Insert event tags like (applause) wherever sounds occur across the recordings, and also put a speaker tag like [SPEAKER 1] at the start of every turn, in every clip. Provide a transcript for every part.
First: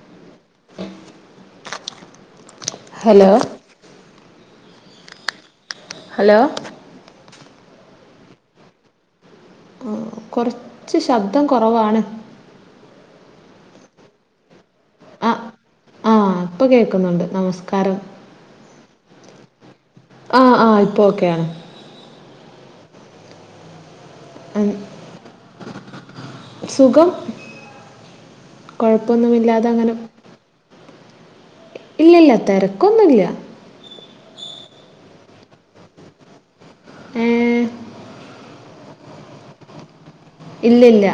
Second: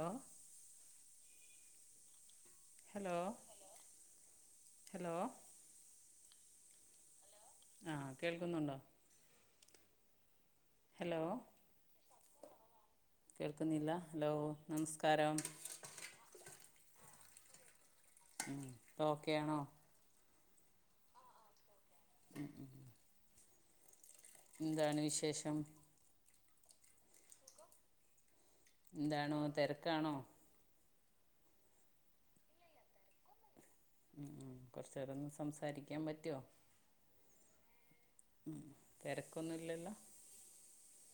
[SPEAKER 1] ആ hello hello hello
[SPEAKER 2] hello
[SPEAKER 1] ആഹ് കേൾക്കുന്നുണ്ടോ
[SPEAKER 2] ആ കുറച്ച്
[SPEAKER 1] ഹലോ
[SPEAKER 2] ശബ്ദം കുറവാണ്
[SPEAKER 1] കേൾക്കുന്നില്ല ഹലോ നമസ്കാരം
[SPEAKER 2] ആഹ് ഇപ്പൊ കേൾക്കുന്നുണ്ട് നമസ്കാരം
[SPEAKER 1] ഇപ്പോ ഓക്കെ ആണോ
[SPEAKER 2] ആഹ് ആഹ് ഇപ്പോക്കെയാണ്
[SPEAKER 1] എന്താണ് വിശേഷം
[SPEAKER 2] സുഖം
[SPEAKER 1] എന്താണോ
[SPEAKER 2] കൊഴപ്പൊന്നുമില്ലാതെ അങ്ങനെ
[SPEAKER 1] തിരക്കാണോ
[SPEAKER 2] ഇല്ലില്ല തെരക്കൊന്നൂല്ല
[SPEAKER 1] ഉം കൊറച്ച് നേരൊന്ന് സംസാരിക്കാൻ പറ്റുവോ
[SPEAKER 2] ഏഹ്
[SPEAKER 1] ഉം തെരക്കൊന്നുല്ലല്ലോ
[SPEAKER 2] ഇല്ലില്ല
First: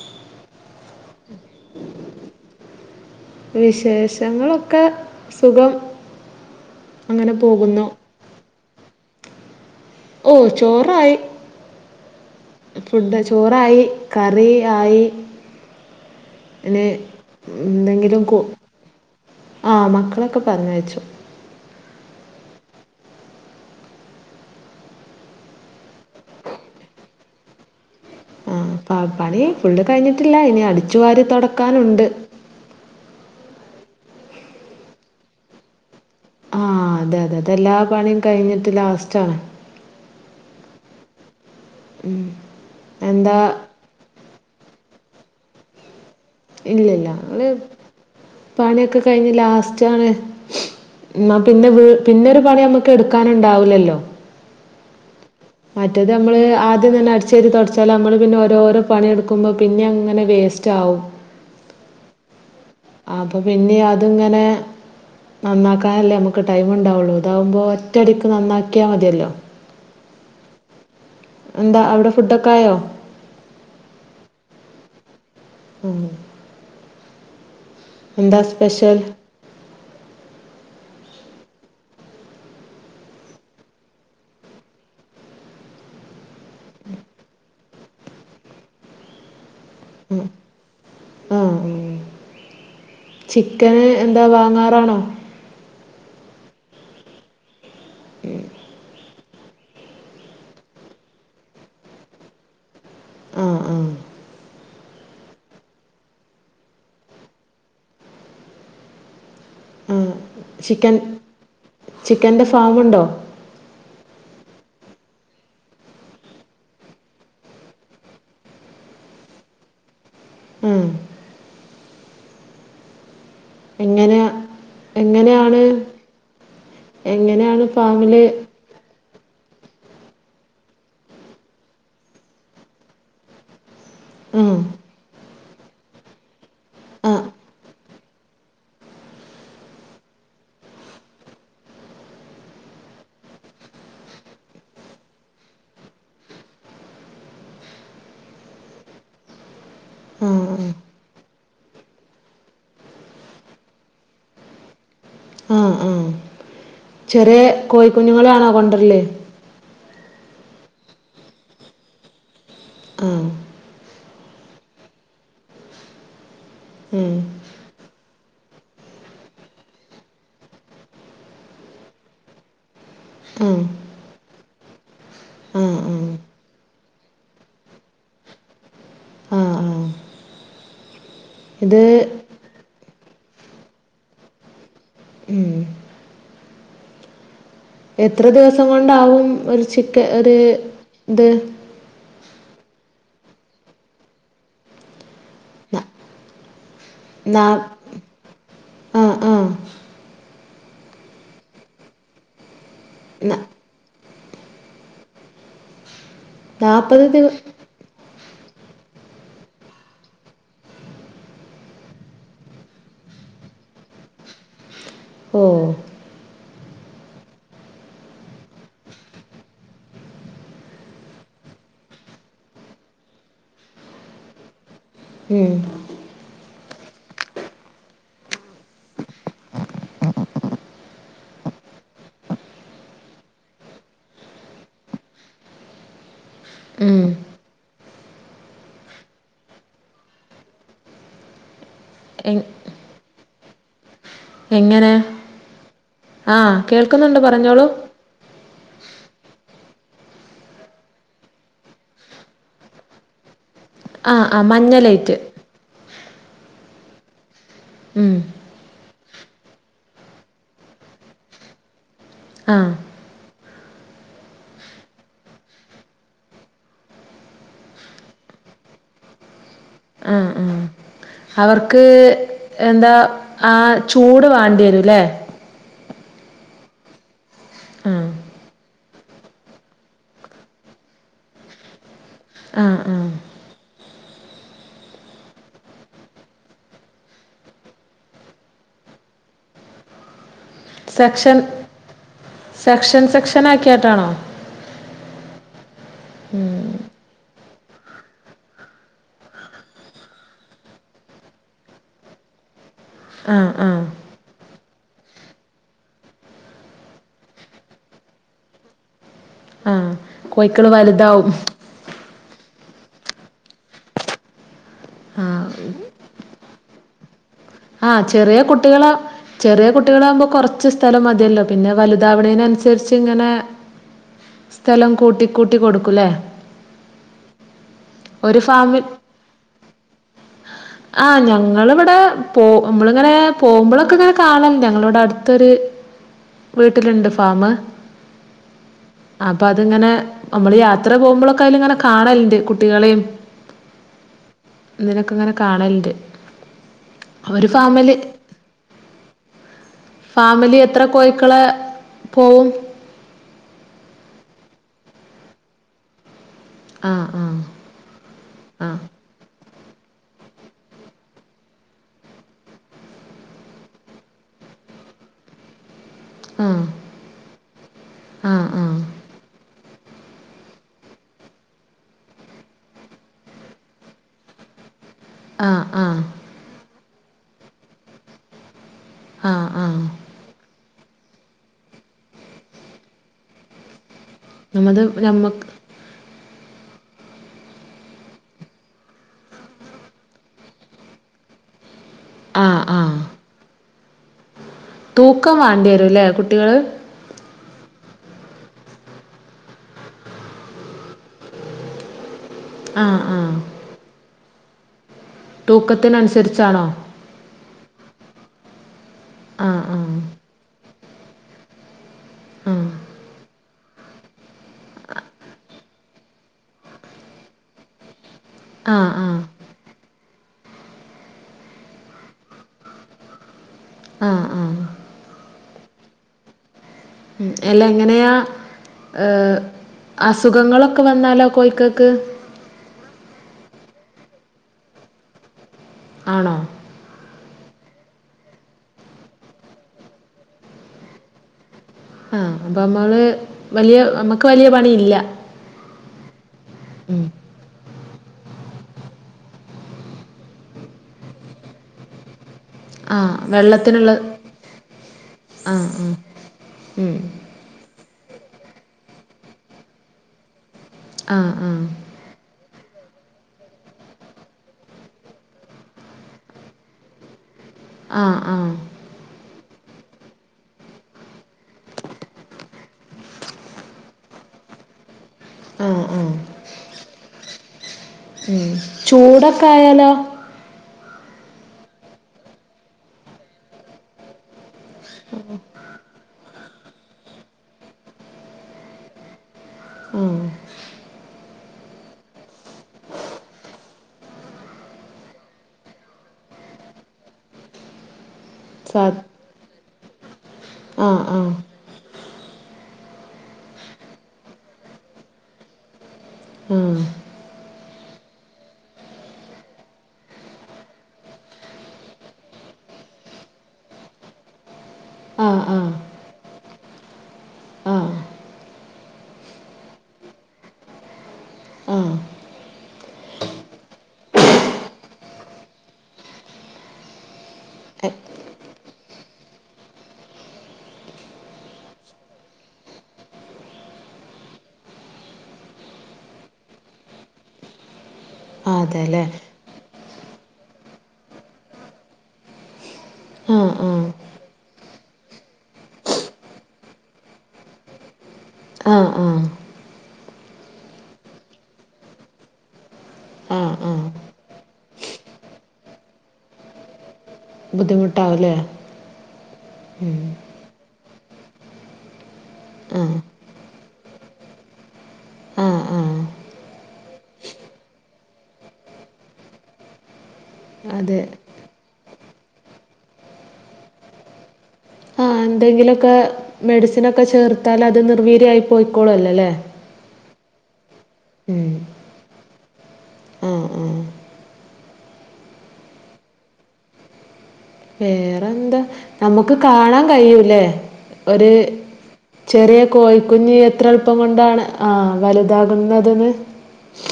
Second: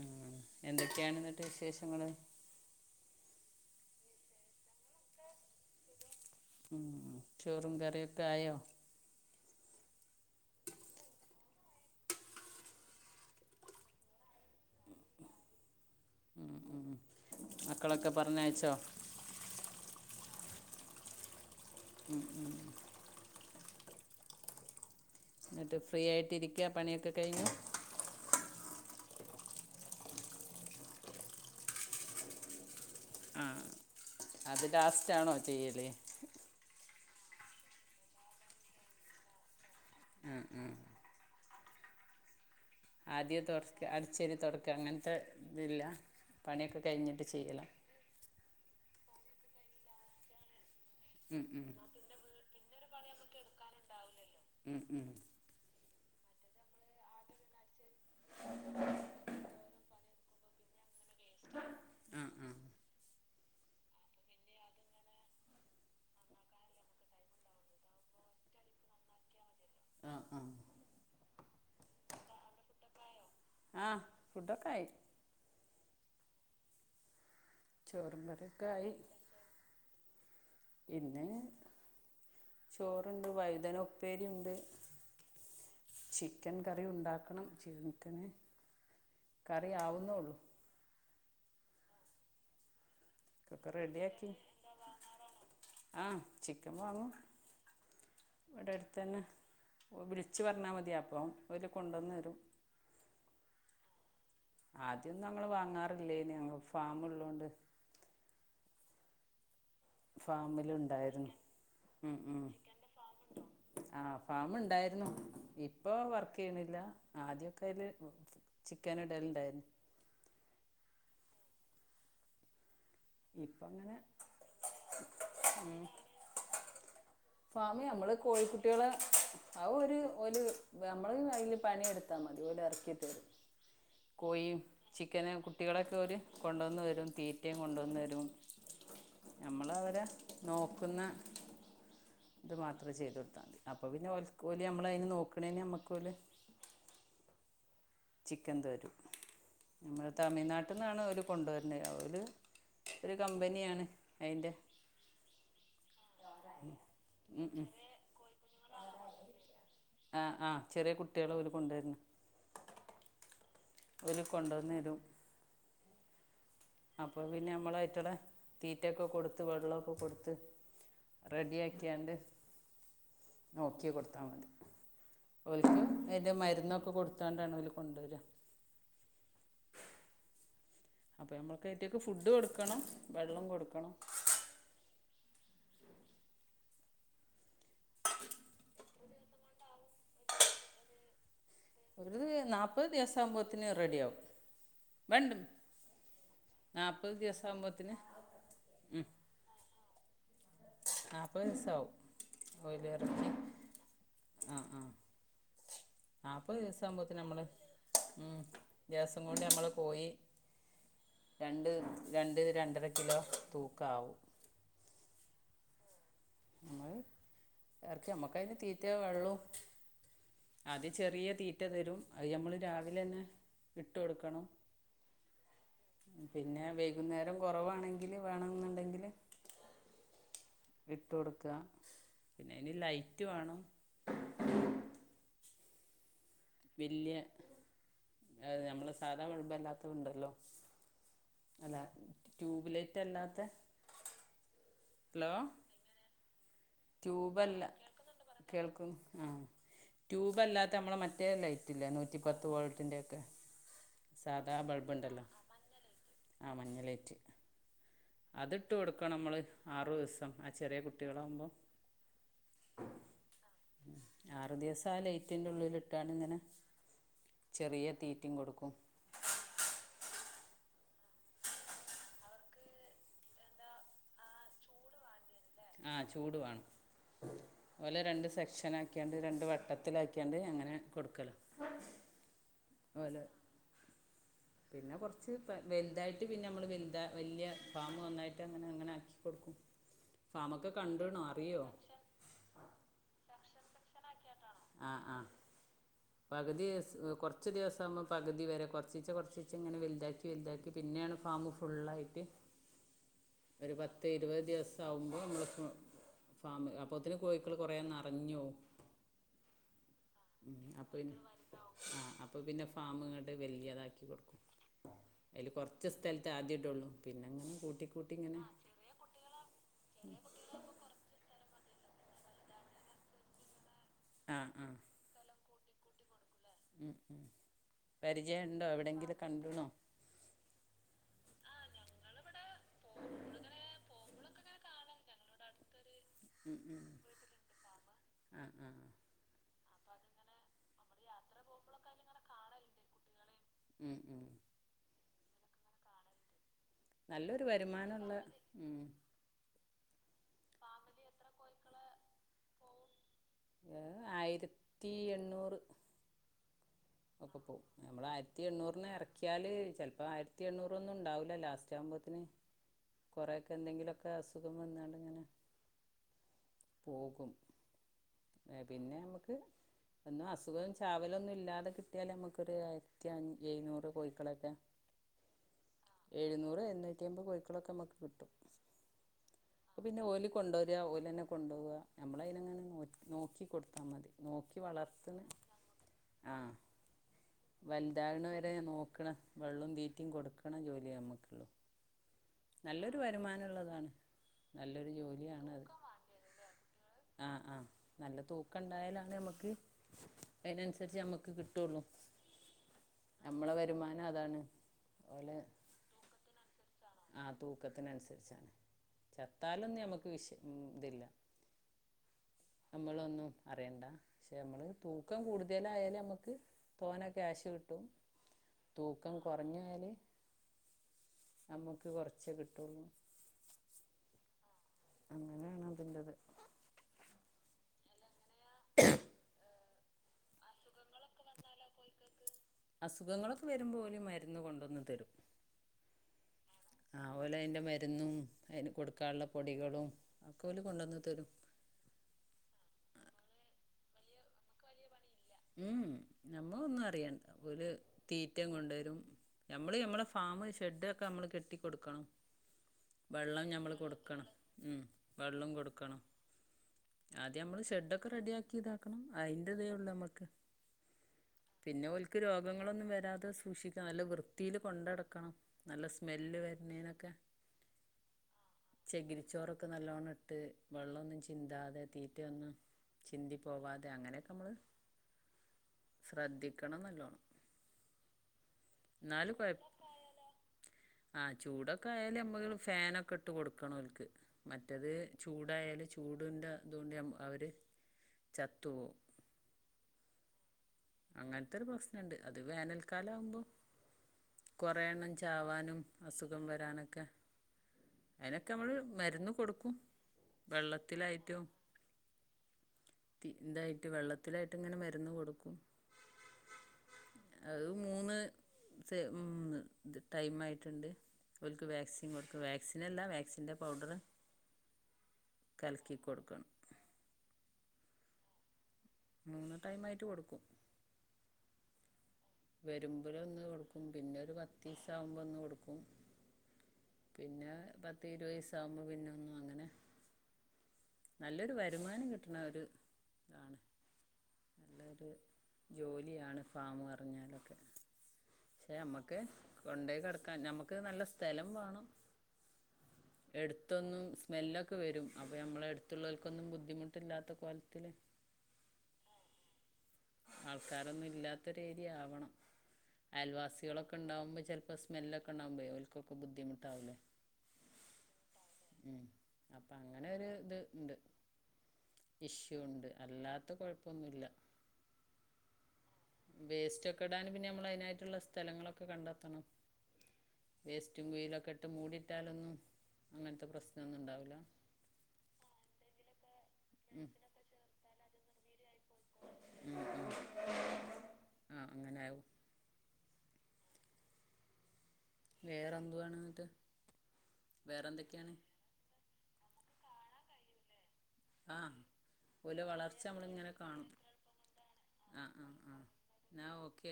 [SPEAKER 1] ആഹ് എന്തൊക്കെയാണ് ഇന്നത്തെ വിശേഷങ്ങള്
[SPEAKER 2] വിശേഷങ്ങളൊക്കെ സുഖം അങ്ങനെ പോകുന്നു
[SPEAKER 1] തായോ
[SPEAKER 2] ഓ ചോറായി ഫുഡ് ചോറായി കറി ആയി
[SPEAKER 1] ഉം
[SPEAKER 2] പിന്നെ
[SPEAKER 1] ഉം മക്കളൊക്കെ പറഞ്ഞയച്ചോ
[SPEAKER 2] ആഹ് മക്കളെയൊക്കെ പറഞ്ഞയച്ചു
[SPEAKER 1] ഉം ഉം എന്നിട്ട് ഫ്രീ ആയിട്ടിരിക്കാ പണിയൊക്കെ കഴിഞ്ഞ്
[SPEAKER 2] ആഹ് പണി ഫുള്ള് കഴിഞ്ഞിട്ടില്ല ഇനി അടിച്ചുവാരി തൊടക്കാനുണ്ട്
[SPEAKER 1] ആ അത് ലാസ്റ്റാണോ ചെയ്യല്
[SPEAKER 2] ആ അതെ അതെ അത് എല്ലാ പണീം കഴിഞ്ഞിട്ട് ലാസ്റ്റ് ആണ്
[SPEAKER 1] ഉം ഉം
[SPEAKER 2] ഉം
[SPEAKER 1] ആദ്യം തൊടച്ചക്ക് അടിച്ചോരി തൊടയ്ക്കാ അങ്ങനത്തെ ഇതില്ല പണിയൊക്കെ
[SPEAKER 2] ഇല്ലില്ല
[SPEAKER 1] കഴിഞ്ഞിട്ട്
[SPEAKER 2] ഞങ്ങൾ
[SPEAKER 1] ചെയ്യല്
[SPEAKER 2] പണിയൊക്കെ കഴിഞ്ഞ് ലാസ്റ്റാണ് എന്ന
[SPEAKER 1] ഉം ഉം
[SPEAKER 2] പിന്നെ വീ പിന്നൊരു പണി അമ്മക്ക് എടുക്കാനുണ്ടാവൂലല്ലോ
[SPEAKER 1] ഉം ഉം
[SPEAKER 2] മറ്റേത് നമ്മള് ആദ്യം തന്നെ അടിച്ച് വാരി തൊടച്ചാൽ നമ്മള് പിന്നെ ഓരോരോ പണിയെടുക്കുമ്പോ പിന്നി ഇങ്ങനെ വേസ് റ്റാവും
[SPEAKER 1] ആഹ് ആഹ്
[SPEAKER 2] അത് പിന്നെ അതിങ്ങനെ നന്നാക്കാനല്ലേ നമക്ക് ടൈം ഉണ്ടാവുള്ളൂ ഇതാവുമ്പോ ഒറ്റയടിക്ക് നന്നാക്ക്യാ മതിയല്ലോ
[SPEAKER 1] ആഹ് ആഹ്
[SPEAKER 2] എന്താ അവടെ ഫുഡൊക്കായോ
[SPEAKER 1] ആഹ് ഫുഡൊക്കെ ആയി
[SPEAKER 2] ഉം എന്താ
[SPEAKER 1] ചോറുംകറിയും ഒക്കെയായി
[SPEAKER 2] സ്പെഷ്യൽ
[SPEAKER 1] പിന്നെ ചോറുണ്ട് വഴുതന ഉപ്പേരിണ്ട് ചിക്കൻ കറി ഉണ്ടാക്കണം ചിക്കന് കറി ആവുന്നേയുള്ളൂ
[SPEAKER 2] ആഹ് ചിക്കന് എന്താ വാങ്ങാറാണോ
[SPEAKER 1] ആഹ് ചിക്കൻ വാങ്ങും ഇവടെ അടുത്തന്നെ ഓ വിളിച്ച് പറഞ്ഞാ മതി അപ്പം ഓല് കൊണ്ടുന്നരും
[SPEAKER 2] ആഹ് ആഹ്
[SPEAKER 1] ആദ്യോന്നും ഞങ്ങള് വാങ്ങാറില്ലേനു ഫാമ് ഉള്ളോണ്ട്
[SPEAKER 2] ആ
[SPEAKER 1] ഫാമില്
[SPEAKER 2] ചിക്കൻ
[SPEAKER 1] ഉണ്ടായിരുന്നു ഉം ഉം
[SPEAKER 2] ചിക്കൻ്റെ ഫാമുണ്ടോ
[SPEAKER 1] ആഹ് ഫാമ് ഉണ്ടാരുന്നു ഇപ്പൊ വർക്ക് ചെയ്യണില്ല ആദ്യൊക്കെ അയില് ചിക്കന് ടൽ ണ്ടായിന്നു
[SPEAKER 2] ഉം
[SPEAKER 1] ഇപ്പങ്ങനെ
[SPEAKER 2] എങ്ങനെയാ എങ്ങനെയാണ് എങ്ങനെയാണ്
[SPEAKER 1] ഫാമ്
[SPEAKER 2] ഫാമിൽ
[SPEAKER 1] നമ്മള് കോഴി കു ട്ടികളെ അവ ഒരു നമ്മൾ അതിൽ പണിയെടുത്താൽ മതി ഓല്റക്കിയിട്ട യരും
[SPEAKER 2] ആ
[SPEAKER 1] കോഴി ചിക്കന് കുട്ടികളൊക്കെര് കൊണ്ടന്നരും
[SPEAKER 2] ആ
[SPEAKER 1] തീറ്റയും കൊണ്ടുവന്ന് തരും നമ്മള അവരെനോക്കുന്ന ഇത് മാത്രമേ ചെയ്ത്ടുത്താൽ മതി അപ്പ പിന്നെ ഓല്നമ്മള അയ്ന് നോക്കണേ നമ്മക്ക ഓര് ചിക്കൻ തരും
[SPEAKER 2] ആ
[SPEAKER 1] തമിഴ്നാട്ടിന്ന്
[SPEAKER 2] ആ
[SPEAKER 1] ആണ് ഓല് കൊണ്ടരണെ ഓല് ഒരു കമ്പനിയാണ് അയിന്റെ
[SPEAKER 2] ആ ആ ചെറിയ കോഴിക്കുഞ്ഞുങ്ങളാണോ കൊണ്ടരല്
[SPEAKER 1] ആ ആ് ചെറിയ കുട്ടിളെ ഓല്കൊണ്ടരണ്
[SPEAKER 2] ഉം
[SPEAKER 1] ഒരു കൊണ്ടന്നരും
[SPEAKER 2] ഉം.
[SPEAKER 1] അപ്പൊ പിന്നെ നമ്മള അയ്റ്റങ്ങളെ തീറ്റൊക്കെ കൊടുത്ത് വെള്ളക്കെ കൊടുത്ത് റെഡി ആക്കിയാണ്ട്
[SPEAKER 2] ആ
[SPEAKER 1] നോക്കി കൊടുത്താ മതി
[SPEAKER 2] ആ
[SPEAKER 1] ഓൽക്ക്
[SPEAKER 2] ആ
[SPEAKER 1] അയിന്റെ മരുന്നൊക്കെ കൊടുത്തോണ്ടാണ് ഓല് കൊണ്ടരാ
[SPEAKER 2] ആ ആ
[SPEAKER 1] അപ്പം
[SPEAKER 2] ഇത്
[SPEAKER 1] നമ്മഅയ്റ്റക്ക് ഫുഡ് കൊടുക്കണം വെള്ളം കൊടുക്കണം
[SPEAKER 2] ഉം എത്ര ദിവസം കൊണ്ടാവും ഒരു ചിക്ക ഒരു ഇത്
[SPEAKER 1] ഒരുനാൽപ്പത് ദിവസം ആകുമ്പോഴത്തനന് റെഡിയ ആവുംഇപ്പണ്ട.
[SPEAKER 2] ന-
[SPEAKER 1] നാല്പ്പത് ദിവസ
[SPEAKER 2] നാ-
[SPEAKER 1] ആകുമ്പോത്തിന്
[SPEAKER 2] ആ
[SPEAKER 1] ഉം
[SPEAKER 2] ആ
[SPEAKER 1] നാപ്പ ഹ് സ്സാവും ബ്രോയ് ലറിന്ആഹ
[SPEAKER 2] ന-
[SPEAKER 1] ആഹ നാപ്പത് ദിവസാകുമ്പോളത്തിന് നമ്മള് ഉ ദിവസം കൊണ്ട് നമ്മള് കോഴി രണ്ട് രണ്ട് രണ്ടര കിലോ തൂക്ക ആവും
[SPEAKER 2] ഓ
[SPEAKER 1] നമ്മൾ ഇറക്കി അമ്മക്കതിന് തീറ്റയ വെള്ളവും അത് ചെറിയ തീറ്റ തരും അയ് ഞമ്മള് രാവിലെന്നെ ഇട്ടൊടുക്കണം
[SPEAKER 2] ഉം
[SPEAKER 1] പിന്നെ വൈകുന്നേരം കൊറവാണെങ്കിൽ വേണെന്നുണ്ടെങ്കില് ഇട്ട് കൊടുക്കപിന്നെ അയ്ന് ലൈറ്റ് വാണം
[SPEAKER 2] ഉം.
[SPEAKER 1] വല്യ നമ്മളെ സാധാ ബൾ മ്ബല്ലാത്ത ത്ണ്ടല്ലോ? അല്ല
[SPEAKER 2] എങ്-
[SPEAKER 1] ട്യൂബ് ലൈറ്റ് അല്ലാത്ത
[SPEAKER 2] എങ്ങനെ
[SPEAKER 1] ഹലോ
[SPEAKER 2] ആ കേൾക്കുന്നുണ്ട്
[SPEAKER 1] ട്യൂബല്ല
[SPEAKER 2] പറഞ്ഞോളൂ
[SPEAKER 1] കേൾക്കുന്നു ആഹ ട്യൂബ് അല്ലാത്ത നമ്മള മറ്റേ ലൈറ്റല്ലേ നൂറ്റിപ്പത്ത് വോൾട്ടിന്റെറെ ഒക്കെ
[SPEAKER 2] ആ ആ
[SPEAKER 1] സാധാ
[SPEAKER 2] മഞ്ഞ ലൈറ്റ്
[SPEAKER 1] ബൾബ്ണ്ടല്ലോ ആ മഞ്ഞ ലേറ്റ്
[SPEAKER 2] ഉം
[SPEAKER 1] അതിട്ട് കൊടുക്കനമ്മള് ആറു ദിവസം ആ ചെറിയ കുട്ടികളാകുമ്പോ
[SPEAKER 2] ആ
[SPEAKER 1] ആറു ദിവസം ആ ലേറ്റിന്റെള്ളിലിട്ടാണ്ഇങ്ങനെ ചെറിയ തീറ്റെ കൊടുക്കും
[SPEAKER 2] ആഹ ആഹ അവർക്ക് എന്താ ആ ചൂട് വാണ്ടി വരുല്ലേ?
[SPEAKER 1] ആഹ ചൂട് വാണം
[SPEAKER 2] ആ
[SPEAKER 1] ഓലെ രണ്ട് സെക്ഷൻ ആക്കിയാണ്ട് രണ്ട് വട്ടത്തിലാക്കിയാണ്ട് അങ്ങനെ കൊടുക്കലാ
[SPEAKER 2] ആ ആ
[SPEAKER 1] ഓലെ പിന്നെ കൊറച്ച് വലുതായിട്ട് പിന്നെ നമ്മള്‌വലു വലിയ ഫാമ് ഒന്നായിട്ട് അങ്ങനെ അങ്ങനെ ആക്കി കൊടുക്കും. ഫാമൊക്കെകണ്ട്ണോ
[SPEAKER 2] സെക്ഷൻ
[SPEAKER 1] അറിയോ?
[SPEAKER 2] സെക്ഷൻ സെക്ഷൻ ആക്കിയാട്ടാണോ
[SPEAKER 1] ആഹ് ആഹ് പകുതി കൊറച്ച് ദിവസ ആവുമ്പോ പകുതി വരെ കെർച്ചീച്ച കൊർച്ചീച്ച ഇങ്ങനെ വലുതായി വൽന്താക്കി പിന്നെയാണ് ഫാമ് ഫുുള്ളായിട്ട്
[SPEAKER 2] ആ ആ
[SPEAKER 1] ഒരു പത്ത് ഇരുപത് ദിവസം ആകുമ്പോൾ നമ്മള് പോ ഫാമ് അപ്പൊത്തിന് കോഴക്കള് കൊറേ നറഞ്ഞോവു
[SPEAKER 2] ആഹ കോഴക്കള് വലുതാവും.
[SPEAKER 1] ആഹ അപ്പൊ പിന്നെ ഫാമ് ഇങ്ങട്ട് വല്ല്യയതാക്കി കൊടുക്കും അതില് കൊറച്ച സ്ഥലത്ത് ആദ്യ ഇട്ടള്ളൂ പിന്നെ അങ്ങനെ കൂട്ടി
[SPEAKER 2] ആഹ
[SPEAKER 1] കൂട്ടി
[SPEAKER 2] ചെറിയ
[SPEAKER 1] ഇങ്ങനെ
[SPEAKER 2] കുട്ടികള ചെറിയ കുട്ടികളാവകുമ്പോ കൊറച്ച് ച്ച് സ്ഥല മതിയല്ലോ പിന്നെ വലുതാവണെന് അനുസരിച്ചു ഇങ്ങനെ
[SPEAKER 1] ആ
[SPEAKER 2] സ്ഥാലം കൂട്ടി കൂട്ടിൊടുല്ലേ?
[SPEAKER 1] മ് മ്
[SPEAKER 2] ഒരു
[SPEAKER 1] പരിചയം ഉണ്ടോ
[SPEAKER 2] ഫാമിൽ
[SPEAKER 1] എവിടെങ്കിലും കണ്ട്ണോ?
[SPEAKER 2] ആഹ് ഞങ്ങളിവിടെ പോ നമ്മളിങ്ങനെ പോകുമ്പോളൊക്കെ ഇങ്ങനെ കാന്ണും ഞങ്ങള ഇവിടെ അടുത്തൊരു
[SPEAKER 1] ഉം ഉം
[SPEAKER 2] വീട്ടിലുണ്ട് ഫാമ്
[SPEAKER 1] ആ ആ ആ
[SPEAKER 2] അപ്പൊ അതിങ്ങനെ നമ്മള് യാത്ര പോകുമ്പോഴൊക്കെ അതില ഇങ്ങനെ കാണലിണ്ട് കുട്ടികളെയും
[SPEAKER 1] മ് മ്
[SPEAKER 2] ഇതിനൊക്കെ ഇങ്ങനെ കാണൽണ്ട്
[SPEAKER 1] നല്ലൊരു വരുമാനംള്ള ഉം
[SPEAKER 2] ഫാമില് എത്ര കോഴക്കള പോവും?
[SPEAKER 1] ഒരു ആയിരത്തി എണ്ണൂറ്.
[SPEAKER 2] ആഹ് ആഹ്
[SPEAKER 1] അപ്പപ്പോ നമ്മൾ ആയിരത്തി
[SPEAKER 2] ആ
[SPEAKER 1] എണ്ണൂറിന് ഇറക്കിയാല് ചിലപ്പോ ആയിരത്തി എണ്ണൂറൊന്നും ഉണ്ടാവില്ല ലാസ്റ്റ് ആകുബോത്തിന് കൊറെേൊക്കെ എന്തെങ്കിലുമൊക്കെ അസുഖം വന്നാണ്ട് ഇങ്ങനെ
[SPEAKER 2] ആ
[SPEAKER 1] പോകും
[SPEAKER 2] ആ ആ
[SPEAKER 1] പിന്നെ നമുക്ക് ഒന്നും അസുഖം ചാവലൊന്നും ഇല്ലാതെ കിട്ടി കട്ടിയല് നമുക്ക്ൊ ആയിരത്തി അ എഴുന്നൂറ് കൊയിക്കളക്കെ
[SPEAKER 2] ആഹ് ആഹ്
[SPEAKER 1] എയ്ന്നൂർ എയ്ന്നൂറ്റി അബത് കോഴിക്കോളൊക്കെ നമക് കിട്ടും.
[SPEAKER 2] ആ ആ
[SPEAKER 1] ഇപ്പൊ പിന്നെ ഓല് കൊണ്ടരാ ഓലനെ കൊണ്ടോവാ നമ്മളയ്യിനെങ്ങ്ങനെ നോക്കി കൊടുത്താൽ മതി. നോക്കി
[SPEAKER 2] നമ്മത് നമുക്ക്
[SPEAKER 1] വളർത്തണആ വലുതാവുന്ന വരെ നോക്കണ വെള്ളവും തീറ്റിയും കൊടുക്കണം ജോലിയേ നമുക്കുള്ളൂ.
[SPEAKER 2] ആ ആ
[SPEAKER 1] നല്ലൊരു വരുമാനം ഉള്ളതാണ് നല്ലൊരു
[SPEAKER 2] തൂക്കം
[SPEAKER 1] ജോലിയാണ് അത്.
[SPEAKER 2] വേണ്ടി വരും അല്ലേ കുട്ടികൾ
[SPEAKER 1] ആഹ് ആഹ നല്ല തൂക്ക ഉണ്ടായാലാണ് നമ്മക്ക് അതിനനുസരിച്ച് നമ്മക്ക് കിട്ടുള്ളു.
[SPEAKER 2] ആ ആ
[SPEAKER 1] നമ്മളെ വരുമാനം അതാണ്ഒലെ
[SPEAKER 2] തൂക്കത്തിനനുസരിച്ചാണോ?
[SPEAKER 1] ആ തൂക്കത്തിനനുസരിച്ചാണ്
[SPEAKER 2] ആ
[SPEAKER 1] ചത്താലൊന്ന്
[SPEAKER 2] ആ
[SPEAKER 1] ഞമക്ക് വിശ മ് ഇതില്ല
[SPEAKER 2] ആ
[SPEAKER 1] നമ്മളൊന്നും അറിയണ്ട പക്ഷേ നമ്മൾ തൂക്കം കൂടുതലായാൽ നമുക്ക് തോന ക്യാഷ് കിട്ടും
[SPEAKER 2] ആ ആ
[SPEAKER 1] തൂക്കം കുറഞൊയാൽ നമ്മക്ക് കുറച്ചേ കിട്ടുള്ളൂ.
[SPEAKER 2] ആഹ ആഹ
[SPEAKER 1] അങ്ങനെയാണ് അതിൻറത്
[SPEAKER 2] ഉ അല്ല എങ്ങനെയാ ഏ അസുഖങ്ങളൊക്കെ വന്നാലോ കോഴക്കോക്ക്
[SPEAKER 1] അസുഖങ്ങളൊക്കെ വരുമ്പോഓല് മരുന്ന് കൊണ്ടുവന്ന് തരും.
[SPEAKER 2] ആണോ?
[SPEAKER 1] ആഒലെ അയിന്റെ മരുന്നും അതിന് കൊടുക്കാള്ള പൊടികളും ഒക്കെ ഓല് കൊണ്ടൊന്നുതരും.
[SPEAKER 2] ആഹ അപ്പൊ നമ്മള് വലിയ നമ്മുക്ക് വലിയ പണി ഇല്ല.
[SPEAKER 1] മ് മ് നമ്മ ഒന്നും അറിയണ്ട ഓല് തീറ്റം കൊണ്ടുരും ഞമ്മള് ഞമ്മളെ ഫാമു ഷെഡ്ക്കെ ഞമ്മള് കെട്ടി കൊടുക്കണം
[SPEAKER 2] ആ
[SPEAKER 1] വെള്ളം ഞമ്മള്
[SPEAKER 2] വെള്ളത്തിനുള്ള
[SPEAKER 1] കൊടുക്കണം ഉം വെള്ളം
[SPEAKER 2] ആ ആ
[SPEAKER 1] കൊടുക്കണം
[SPEAKER 2] ഉം.
[SPEAKER 1] അത് ഞമ്മള് ഷെഡ് ഒക്കെ റെഡി ആക്കി ഇതാക്കണം അതിന്റെ ഇതേ ഉള്ളൂ നമ്മക്ക്
[SPEAKER 2] ആ ആ
[SPEAKER 1] പിന്നെ ഓല് ക്ക് രോഗങ്ങളൊന്നും വരാതെ സൂക്ഷിക്കണം നല്ല വൃത്തിയില് കൊണ്ടടക്കണം നല്ല സ്മെല്ല് വരുന്നേനൊക്കെ
[SPEAKER 2] ആഹ് ആഹ്
[SPEAKER 1] ചെകിരിച്ചോറൊക്കെ നല്ലോണ്ണം ഇട്ട് വെള്ളവൊന്നും ചിന്താതെ തീറ്റ ഒന്നും ചിന്തി പോവാതെ അങ്ങനെക്കെ മ്മള്
[SPEAKER 2] ആ ആ ഉം
[SPEAKER 1] ശ്രദ്ധിക്കണം നല്ലോണം
[SPEAKER 2] ഉം ചൂടൊക്കായാലോ
[SPEAKER 1] ആഹ് ചൂടൊക്കെ ആയാല് നമ്മ ഫാനൊക്കെ ഇട്ട് കൊടുക്കണം ഓല്ക്ക് മറ്റത് ചൂടായാല് ചൂടിൻ്റെ അതുകൊണ്ട് ഞമ്മ അവര് ചത്തു പോവും
[SPEAKER 2] ഉം
[SPEAKER 1] അങ്ങനത്തെ ഒരു പ്രശ്നംണ്ട് അത് വേനൽക്കാലം ആകുമ്പോ കുറെ എണ്ണം ചാവാനും അസുഖം വരാനൊക്കെ അതിനൊക്കെ നമ്മള്
[SPEAKER 2] സ
[SPEAKER 1] മരുന്ന് കൊടുക്കും
[SPEAKER 2] ആ ആ
[SPEAKER 1] വെള്ളത്തിലായിട്ടും എന്തായിട്ട് വെള്ളത്തിലായിട്ട് ഇങ്ങനെ മരുന്ന് കൊടുക്കും
[SPEAKER 2] ഉം
[SPEAKER 1] അത് മൂന്ന് (unintelligible) ടൈം ആയിട്ടുണ്ട് ഓല്ക്ക് വാക്സിൻ കൊടുത്ത് വാക്സിനല്ല വാക്സിന്റെ പൗഡറ്
[SPEAKER 2] ആ ആ
[SPEAKER 1] കൽക്കിക്കൊടുക്കണം
[SPEAKER 2] ആ
[SPEAKER 1] മൂന്ന് ടൈംആയിട്ട് കൊടുക്കും
[SPEAKER 2] ആ
[SPEAKER 1] വരുമ്പഴേ ഒന്ന് കൊടുക്കും പിന്നെ ഒരു പത്ത്സ ആവുമ്പോ ഒന്ന് കൊടുക്കും പിന്നെ പത്ത് ഇരു വയസ ആവുമ്പോ പിന്നെ ഒന്നും അങ്ങനെ നല്ലൊരു വരുമാനം കിട്ടണ ഒരു ഇതാണ് നല്ലൊരു ജോലിയാണ് ഫാമ് പറഞ്ഞാലൊക്കെ പക്ഷെ
[SPEAKER 2] അതെല്ലേ
[SPEAKER 1] മ്മക്ക് കൊണ്ട പോയി കിടക്കാൻ ഞമ്മക്ക് നല്ല സ്ഥലം വേണം
[SPEAKER 2] ആ ആ
[SPEAKER 1] എടുത്തൊന്നും സ്മെല്ലൊക്കെ വരും അപ്പോ ഞമ്മളെ അടുത്തുള്ളവർക്കൊന്നും ബുദ്ധിമുട്ടില്ലാത്ത കോലത്തില്
[SPEAKER 2] ആഹ് ആഹ്
[SPEAKER 1] ആൾക്കാരൊന്നും ഇല്ലാത്ത ഒരേരിയ ആവണം
[SPEAKER 2] ആ ആ
[SPEAKER 1] അയൽവാസികളൊക്കെ ണ്ടാവുമ്പോ ചിലപ്പോ സ്മെല്ലൊക്കെണ്ടക്മ്പോഴെ ഓല്ക്കൊക്ക ബുദ്ധിമുട്ടാവില്ലേ
[SPEAKER 2] ബുദ്ധിമുട്ടാവും അല്ലേ
[SPEAKER 1] ഉം അപ്പൊ
[SPEAKER 2] ഉം
[SPEAKER 1] അങ്ങനൊരു ഇത് ഇണ്ട് ഇഷ്യു
[SPEAKER 2] ആ
[SPEAKER 1] ഉണ്ട് അല്ലാത്ത കൊഴപ്പൊന്നുല്ല
[SPEAKER 2] ആ ആ
[SPEAKER 1] വേസ്റ്റ് ഒക്കെ ഇടാനും പിന്നെ നമ്മള് അതിനായിട്ടുള്ള സ്ഥലങ്ങളൊക്കെ കണ്ടെത്തണം
[SPEAKER 2] അതെ
[SPEAKER 1] വേസ്റ്റും കുയിലൊക്കെ ഇട്ട് മൂടിട്ടാലൊന്നും അങ്ങനത്തെ പ്രശ്നം ഒന്നും ഉണ്ടാവില്ലന്നു
[SPEAKER 2] എന്തെങ്കിലുക്കെ മെഡിസിനൊക്കെ ചേർത്താല് അത് നിർവീര്യവായി പോയിക്കോളും അല്ലോ അല്ലേ ഉം
[SPEAKER 1] ആഹ് അങ്ങനാവും
[SPEAKER 2] ആ ആ
[SPEAKER 1] വേറെ എന്തുവാണ് എന്നിട്ട് വേറെന്തൊക്കെയാണ്
[SPEAKER 2] വേറെന്താ നമുക്ക് കാണാൻ കഴിയൂല്ലേ ഒരു
[SPEAKER 1] ആ
[SPEAKER 2] ചെറിയ
[SPEAKER 1] ഓലെ വളർച്ച
[SPEAKER 2] കോഴിക്കുഞ്ഞ്
[SPEAKER 1] നമ്മളിങ്ങനെ
[SPEAKER 2] എത്ര
[SPEAKER 1] കാണും
[SPEAKER 2] എളുപ്പം കൊണ്ടാണ് ആ
[SPEAKER 1] ആ ആ ആ
[SPEAKER 2] വലുതാകുന്നതെന്ന്
[SPEAKER 1] എന്നാൽ ഓക്കെ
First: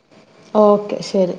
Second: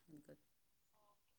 [SPEAKER 1] (unintelligible)
[SPEAKER 2] ഓക്കെ ശരി